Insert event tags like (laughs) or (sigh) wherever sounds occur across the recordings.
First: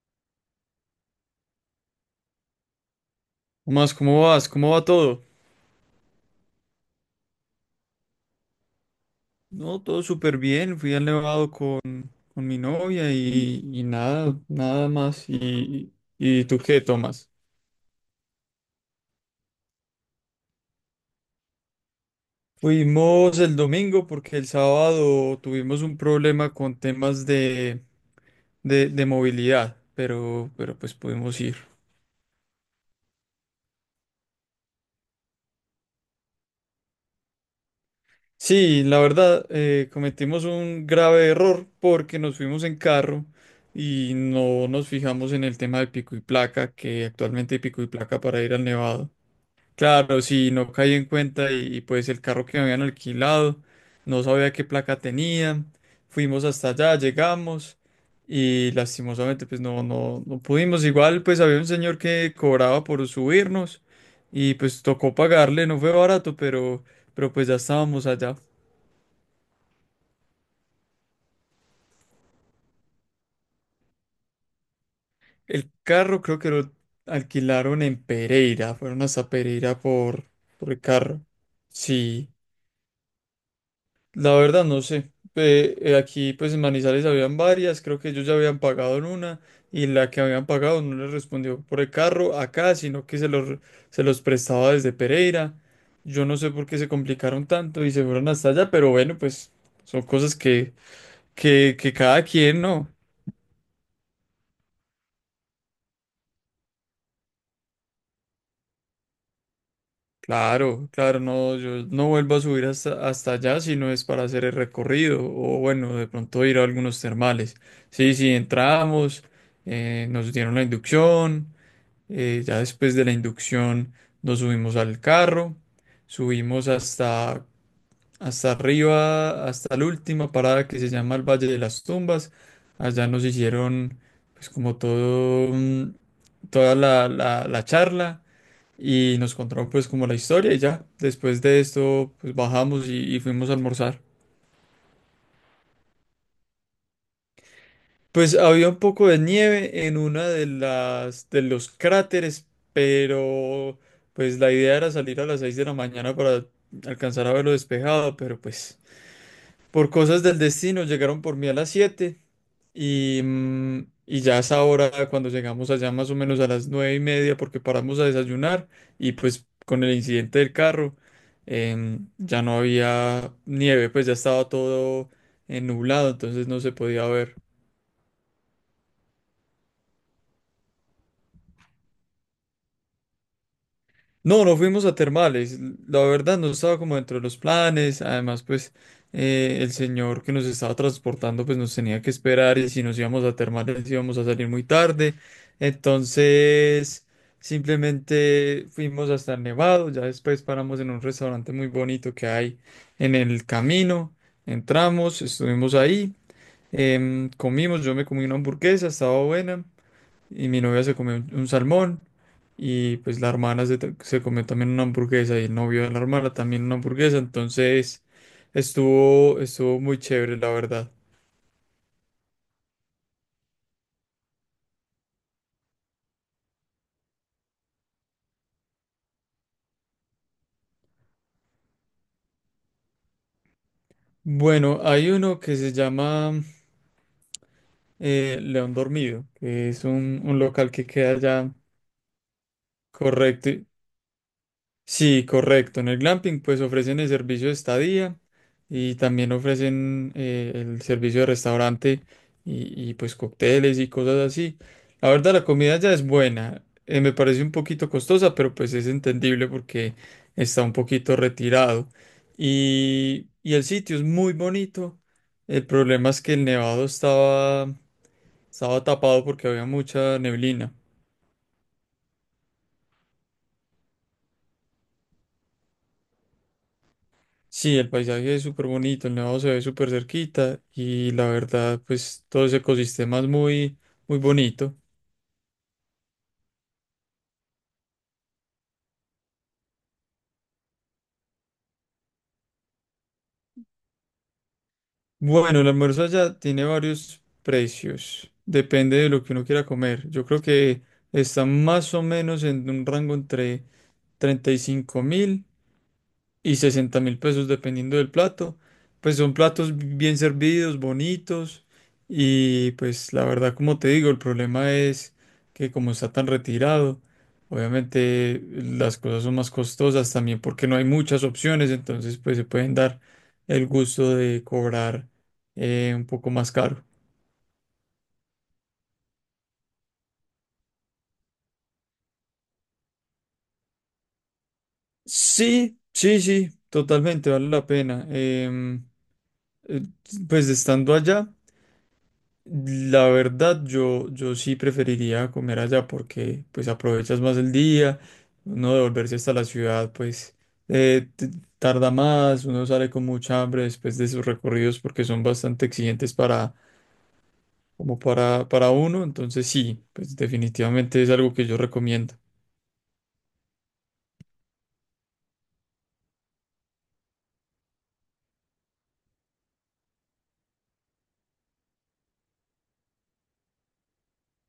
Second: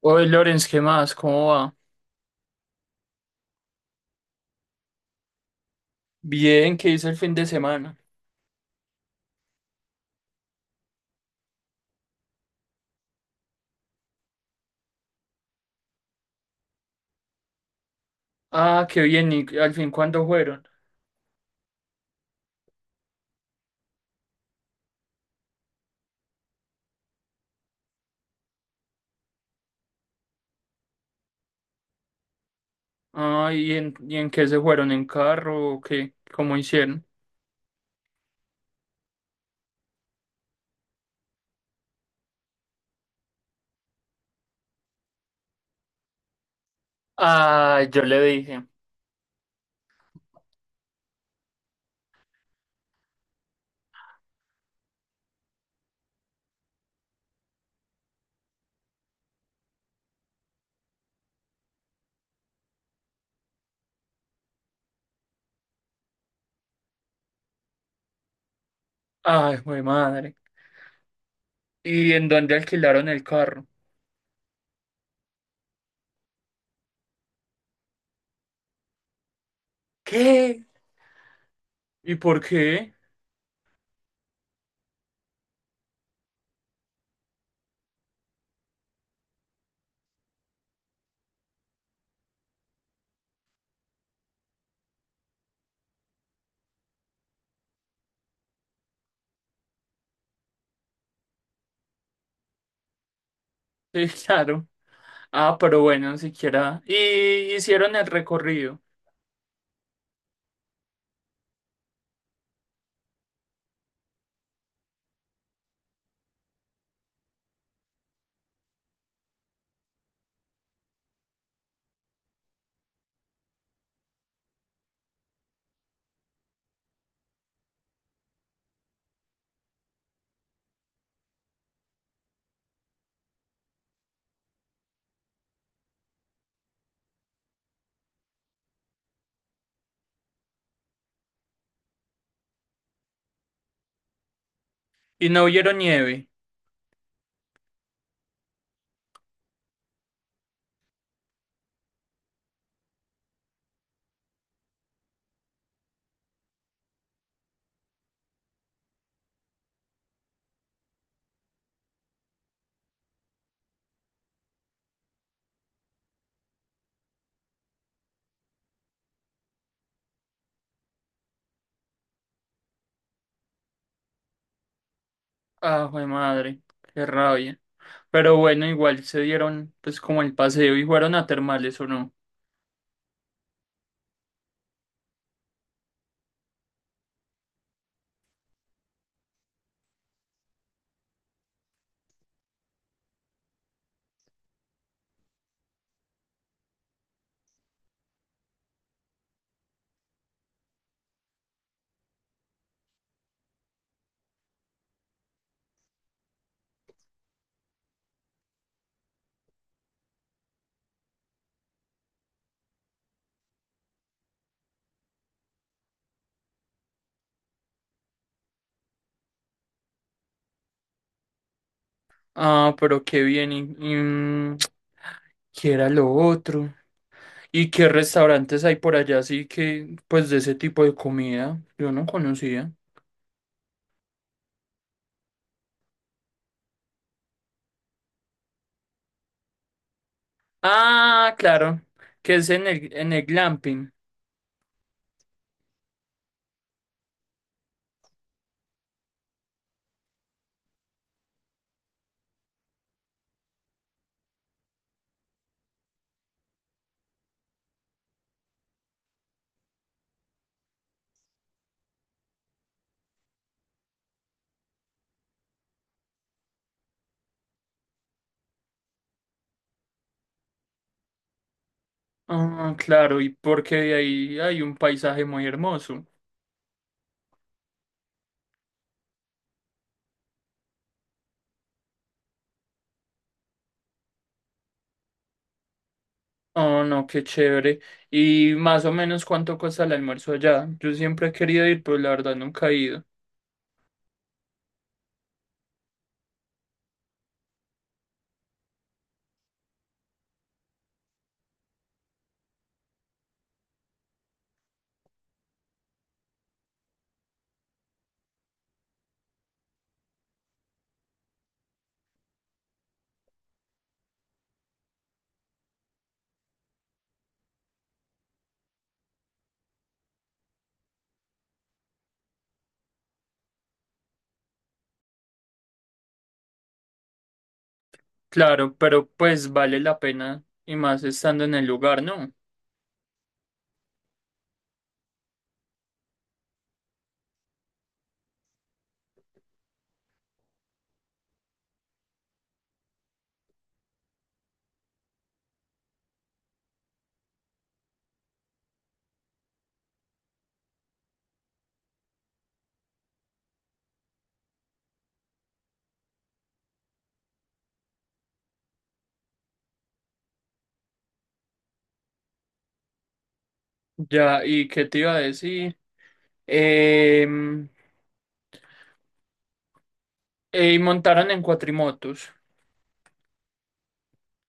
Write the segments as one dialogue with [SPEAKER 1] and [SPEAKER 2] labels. [SPEAKER 1] Oye, Lorenz, ¿qué más? ¿Cómo va?
[SPEAKER 2] Más, ¿cómo vas? ¿Cómo va todo?
[SPEAKER 1] Bien, ¿qué hizo el fin de semana?
[SPEAKER 2] No, todo súper bien. Fui al Nevado con mi novia y nada más. ¿Y tú qué, Tomás?
[SPEAKER 1] Ah, qué bien, ¿y al fin cuándo fueron?
[SPEAKER 2] Fuimos el domingo porque el sábado tuvimos un problema con temas de movilidad, pero pues pudimos ir.
[SPEAKER 1] Ah, ¿y en qué se fueron? ¿En carro o qué? ¿Cómo hicieron?
[SPEAKER 2] Sí, la verdad, cometimos un grave error porque nos fuimos en carro y no nos fijamos en el tema de pico y placa, que actualmente hay pico
[SPEAKER 1] Ah,
[SPEAKER 2] y
[SPEAKER 1] yo le
[SPEAKER 2] placa para ir al
[SPEAKER 1] dije.
[SPEAKER 2] Nevado. Claro, sí, no caí en cuenta pues el carro que me habían alquilado, no sabía qué placa tenía, fuimos hasta allá, llegamos y lastimosamente pues no pudimos, igual pues había un señor que cobraba por subirnos y pues tocó pagarle, no fue barato, pero pues ya estábamos allá.
[SPEAKER 1] Ay, güey, madre. ¿Y en dónde alquilaron el carro?
[SPEAKER 2] El carro creo que lo alquilaron en Pereira, fueron hasta Pereira por,
[SPEAKER 1] ¿Qué?
[SPEAKER 2] por el carro,
[SPEAKER 1] ¿Y
[SPEAKER 2] sí.
[SPEAKER 1] por qué?
[SPEAKER 2] La verdad no sé. Aquí pues en Manizales habían varias, creo que ellos ya habían pagado en una y la que habían pagado no les respondió por el carro acá, sino que se los prestaba desde Pereira. Yo no sé por qué se complicaron tanto y se fueron hasta allá, pero bueno, pues son cosas que cada quien, ¿no?
[SPEAKER 1] (laughs) Sí, claro. Ah, pero bueno, siquiera. Y hicieron el recorrido.
[SPEAKER 2] Claro, claro, no, yo no vuelvo a subir hasta allá si no es para hacer el recorrido o bueno, de pronto ir a algunos termales. Sí, sí, entramos, nos dieron la inducción, ya después de la inducción nos subimos al carro, subimos hasta arriba, hasta la última parada que se llama el Valle de las Tumbas. Allá nos hicieron pues como todo, toda la charla y nos contaron pues como la historia y ya. Después de esto pues bajamos y fuimos a almorzar.
[SPEAKER 1] Y no vieron nieve.
[SPEAKER 2] Pues había un poco de nieve en una de las de los cráteres, pero pues la idea era salir a las 6 de la mañana para alcanzar a verlo despejado, pero pues por cosas del destino, llegaron por mí a las 7 y, mm, y ya a esa hora, cuando llegamos allá más o menos a las 9:30, porque paramos a desayunar y pues con el incidente del carro ya no había nieve, pues ya estaba todo
[SPEAKER 1] Ah, güey,
[SPEAKER 2] nublado, entonces no
[SPEAKER 1] madre.
[SPEAKER 2] se
[SPEAKER 1] Qué
[SPEAKER 2] podía ver.
[SPEAKER 1] rabia. Pero bueno, igual se dieron pues como el paseo y fueron a termales o no.
[SPEAKER 2] No, no fuimos a termales. La verdad no estaba como dentro de los planes. Además, pues el señor que nos estaba transportando pues nos tenía que esperar y si nos íbamos a termales íbamos a salir muy tarde. Entonces, simplemente fuimos hasta el Nevado. Ya después paramos en un restaurante muy bonito que hay en el camino. Entramos, estuvimos ahí, comimos, yo me comí una hamburguesa, estaba buena y mi novia se comió un salmón y pues la hermana se comió también una hamburguesa y el novio de la hermana también una hamburguesa, entonces estuvo muy chévere, la verdad.
[SPEAKER 1] Ah, pero qué bien. ¿Y, (tsk) ¿qué era lo otro? ¿Y qué restaurantes hay por allá así que pues de ese tipo de comida? Yo no conocía.
[SPEAKER 2] Bueno, hay uno que se llama León Dormido, que es un local que queda
[SPEAKER 1] Ah,
[SPEAKER 2] allá
[SPEAKER 1] claro, que es en el
[SPEAKER 2] correcto.
[SPEAKER 1] glamping.
[SPEAKER 2] Sí, correcto. En el glamping pues ofrecen el servicio de estadía y también ofrecen el servicio de restaurante pues cócteles y cosas así. La verdad la comida ya es buena. Me parece un poquito costosa, pero pues es entendible porque está un poquito retirado. Y el sitio es muy bonito. El problema es que el nevado estaba tapado porque había mucha neblina.
[SPEAKER 1] Ah, claro, y porque de ahí hay un paisaje muy hermoso.
[SPEAKER 2] Sí, el paisaje es súper bonito, el nevado se ve súper cerquita y la verdad, pues todo ese ecosistema es muy, muy bonito.
[SPEAKER 1] Oh, no, qué chévere. ¿Y más o menos cuánto cuesta el almuerzo allá? Yo siempre he querido ir, pero la verdad nunca he ido.
[SPEAKER 2] Bueno, el almuerzo allá tiene varios precios, depende de lo que uno quiera comer. Yo creo que está más o menos en un rango entre 35 mil y 60.000 pesos dependiendo del plato. Pues son platos bien servidos, bonitos y pues la verdad como te digo, el problema es que como está tan retirado, obviamente las cosas son más costosas también porque no hay muchas opciones, entonces pues se pueden dar el gusto de cobrar un poco más caro.
[SPEAKER 1] Claro, pero pues vale la pena y más estando en el lugar, ¿no?
[SPEAKER 2] Sí, sí, sí, totalmente vale la pena. Eh, pues estando allá. La verdad, yo sí preferiría comer allá porque pues aprovechas más el día, uno devolverse hasta la ciudad pues eh, t- tarda más, uno sale con mucha hambre después de esos recorridos porque son bastante exigentes para, como para uno, entonces sí, pues definitivamente es algo que yo recomiendo.
[SPEAKER 1] Ya, ¿y qué te iba a decir? Em, y montaron en cuatrimotos.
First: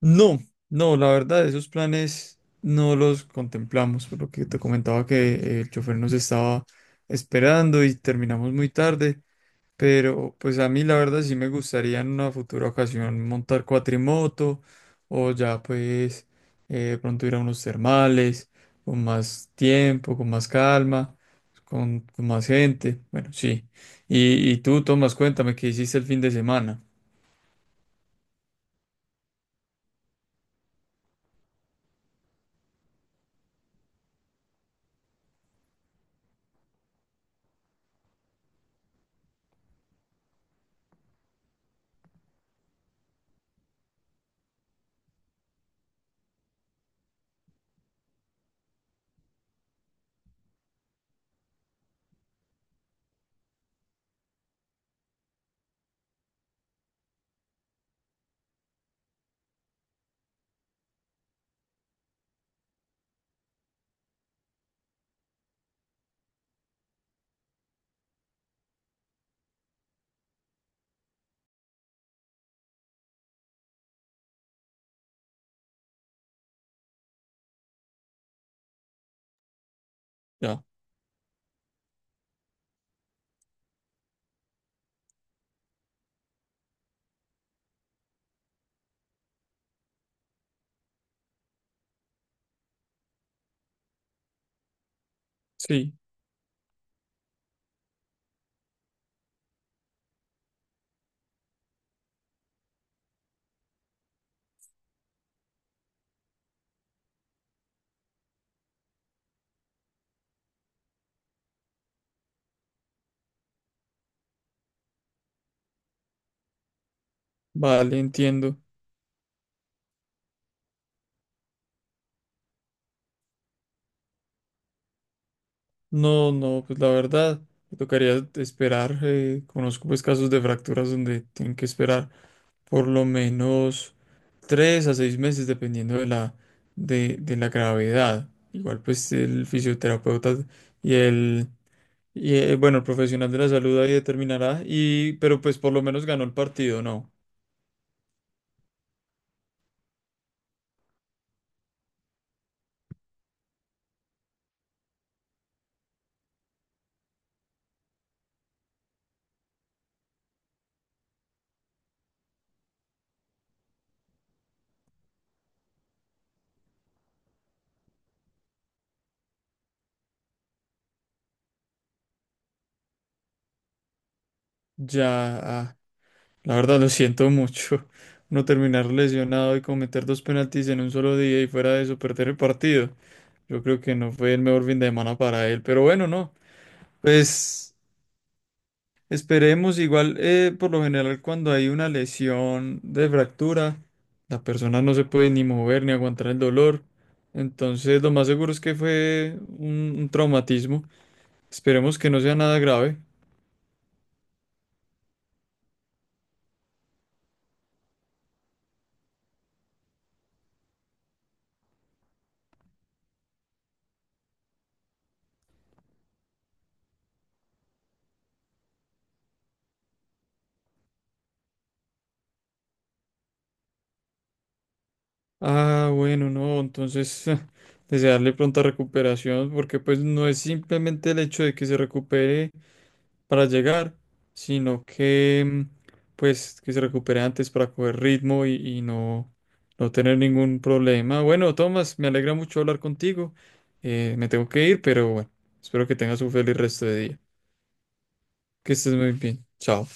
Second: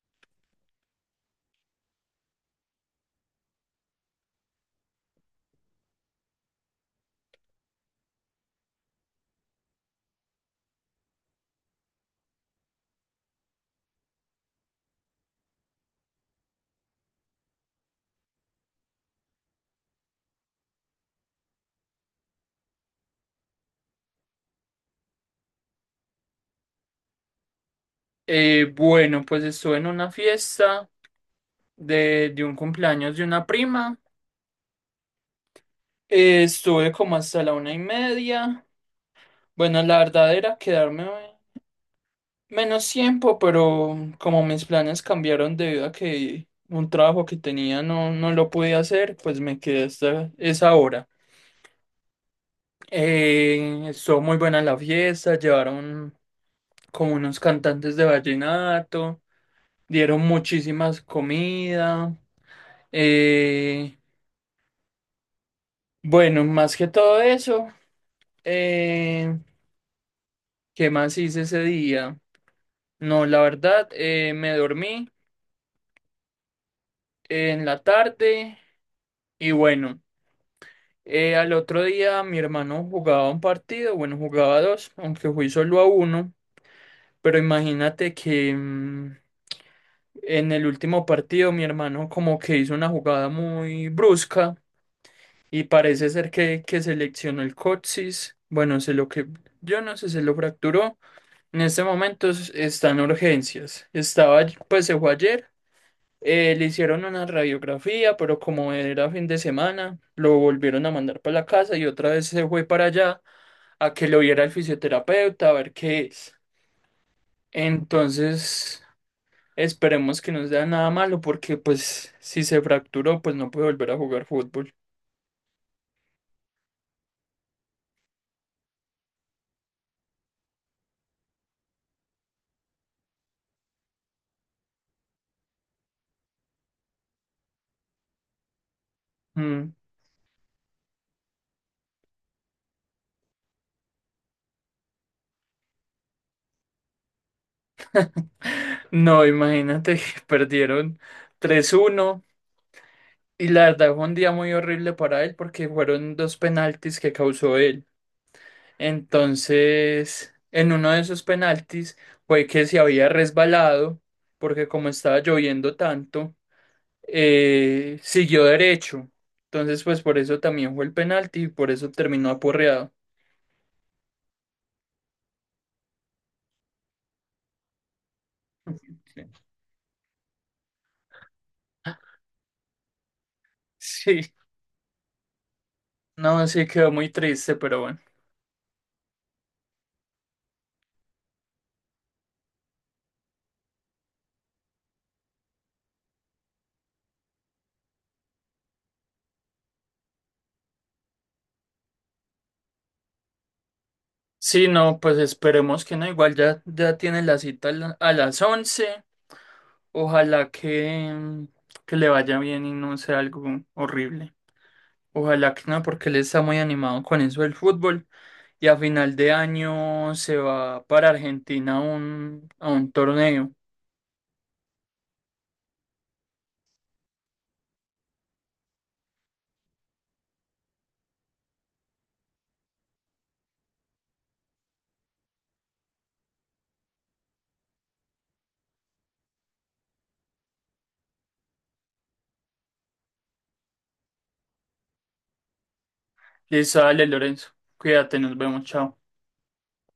[SPEAKER 2] No, no, la verdad, esos planes no los contemplamos, por lo que te comentaba que el chofer nos estaba esperando y terminamos muy tarde. Pero pues a mí la verdad sí me gustaría en una futura ocasión montar cuatrimoto o ya pues de pronto ir a unos termales con más tiempo, con más calma, con más gente. Bueno, sí. Y tú, Tomás, cuéntame qué hiciste el fin de semana.
[SPEAKER 1] Bueno, pues estuve en una fiesta de un cumpleaños de una prima. Estuve como hasta la 1:30. Bueno, la verdad era quedarme menos tiempo, pero como mis planes cambiaron debido a que un trabajo que tenía no, no lo pude hacer, pues me quedé hasta esa hora. Estuvo muy buena la fiesta, llevaron como unos cantantes de vallenato, dieron muchísimas comida. eh, bueno, más que todo eso, eh, ¿qué más hice ese día? No, la verdad, me dormí en la tarde y bueno,
[SPEAKER 2] Ya.
[SPEAKER 1] al otro día mi hermano jugaba un partido, bueno, jugaba dos, aunque fui solo a uno, pero imagínate que, en el último partido, mi hermano como que hizo una jugada muy brusca y
[SPEAKER 2] Sí,
[SPEAKER 1] parece ser que se leccionó el coxis. Bueno, se lo que yo no sé, se lo fracturó. En este momento está en urgencias. Estaba, pues se fue ayer. Le hicieron una radiografía, pero como era fin de semana, lo volvieron a mandar para la casa y otra vez se fue para allá a que lo viera el fisioterapeuta, a ver qué es.
[SPEAKER 2] vale, entiendo.
[SPEAKER 1] Entonces. Esperemos que no sea nada malo porque pues si se fracturó pues no puede volver a jugar fútbol.
[SPEAKER 2] No, no, pues la verdad, me tocaría esperar. Conozco pues casos de fracturas donde tienen que esperar por lo menos 3 a 6 meses, dependiendo de la gravedad. Igual, pues el
[SPEAKER 1] Mm.
[SPEAKER 2] fisioterapeuta y el, bueno, el profesional de la salud ahí determinará, pero pues por lo menos ganó el partido, ¿no?
[SPEAKER 1] No, imagínate que (laughs) perdieron 3-1 y la verdad fue un día muy horrible para él porque fueron dos penaltis que causó él. Entonces, en uno de esos penaltis fue que se había resbalado porque como estaba lloviendo tanto, siguió derecho. Entonces, pues por eso también fue el penalti y por eso terminó aporreado.
[SPEAKER 2] Ya, ah, la verdad lo siento mucho. (laughs) No terminar
[SPEAKER 1] (laughs)
[SPEAKER 2] lesionado y cometer dos penaltis en un solo día y fuera de eso perder el partido. Yo creo que no
[SPEAKER 1] Sí.
[SPEAKER 2] fue el mejor fin de semana para él, pero bueno, no.
[SPEAKER 1] No, sí quedó muy triste,
[SPEAKER 2] Pues
[SPEAKER 1] pero bueno.
[SPEAKER 2] esperemos, igual, por lo general, cuando hay una lesión de fractura, la persona no se puede ni mover ni aguantar el dolor. Entonces, lo más seguro es que fue un traumatismo. Esperemos que no sea nada grave.
[SPEAKER 1] Sí, no, pues esperemos que no. Igual ya, ya tiene la cita a a las 11. Ojalá que le vaya bien y no sea algo horrible. Ojalá que no, porque él está muy animado con eso del fútbol. Y a final de año se va para Argentina a un torneo.
[SPEAKER 2] Ah, bueno, no, entonces (laughs) desearle pronta recuperación, porque pues no es simplemente el hecho de que se recupere para llegar, sino que pues que se recupere antes para coger ritmo y no tener ningún problema. Bueno, Tomás, me alegra mucho hablar contigo. Me tengo que ir, pero bueno, espero que tengas un feliz
[SPEAKER 1] Y
[SPEAKER 2] resto de
[SPEAKER 1] sale
[SPEAKER 2] día.
[SPEAKER 1] Lorenzo. Cuídate, nos vemos,
[SPEAKER 2] Que estés
[SPEAKER 1] chao.
[SPEAKER 2] muy bien. Chao.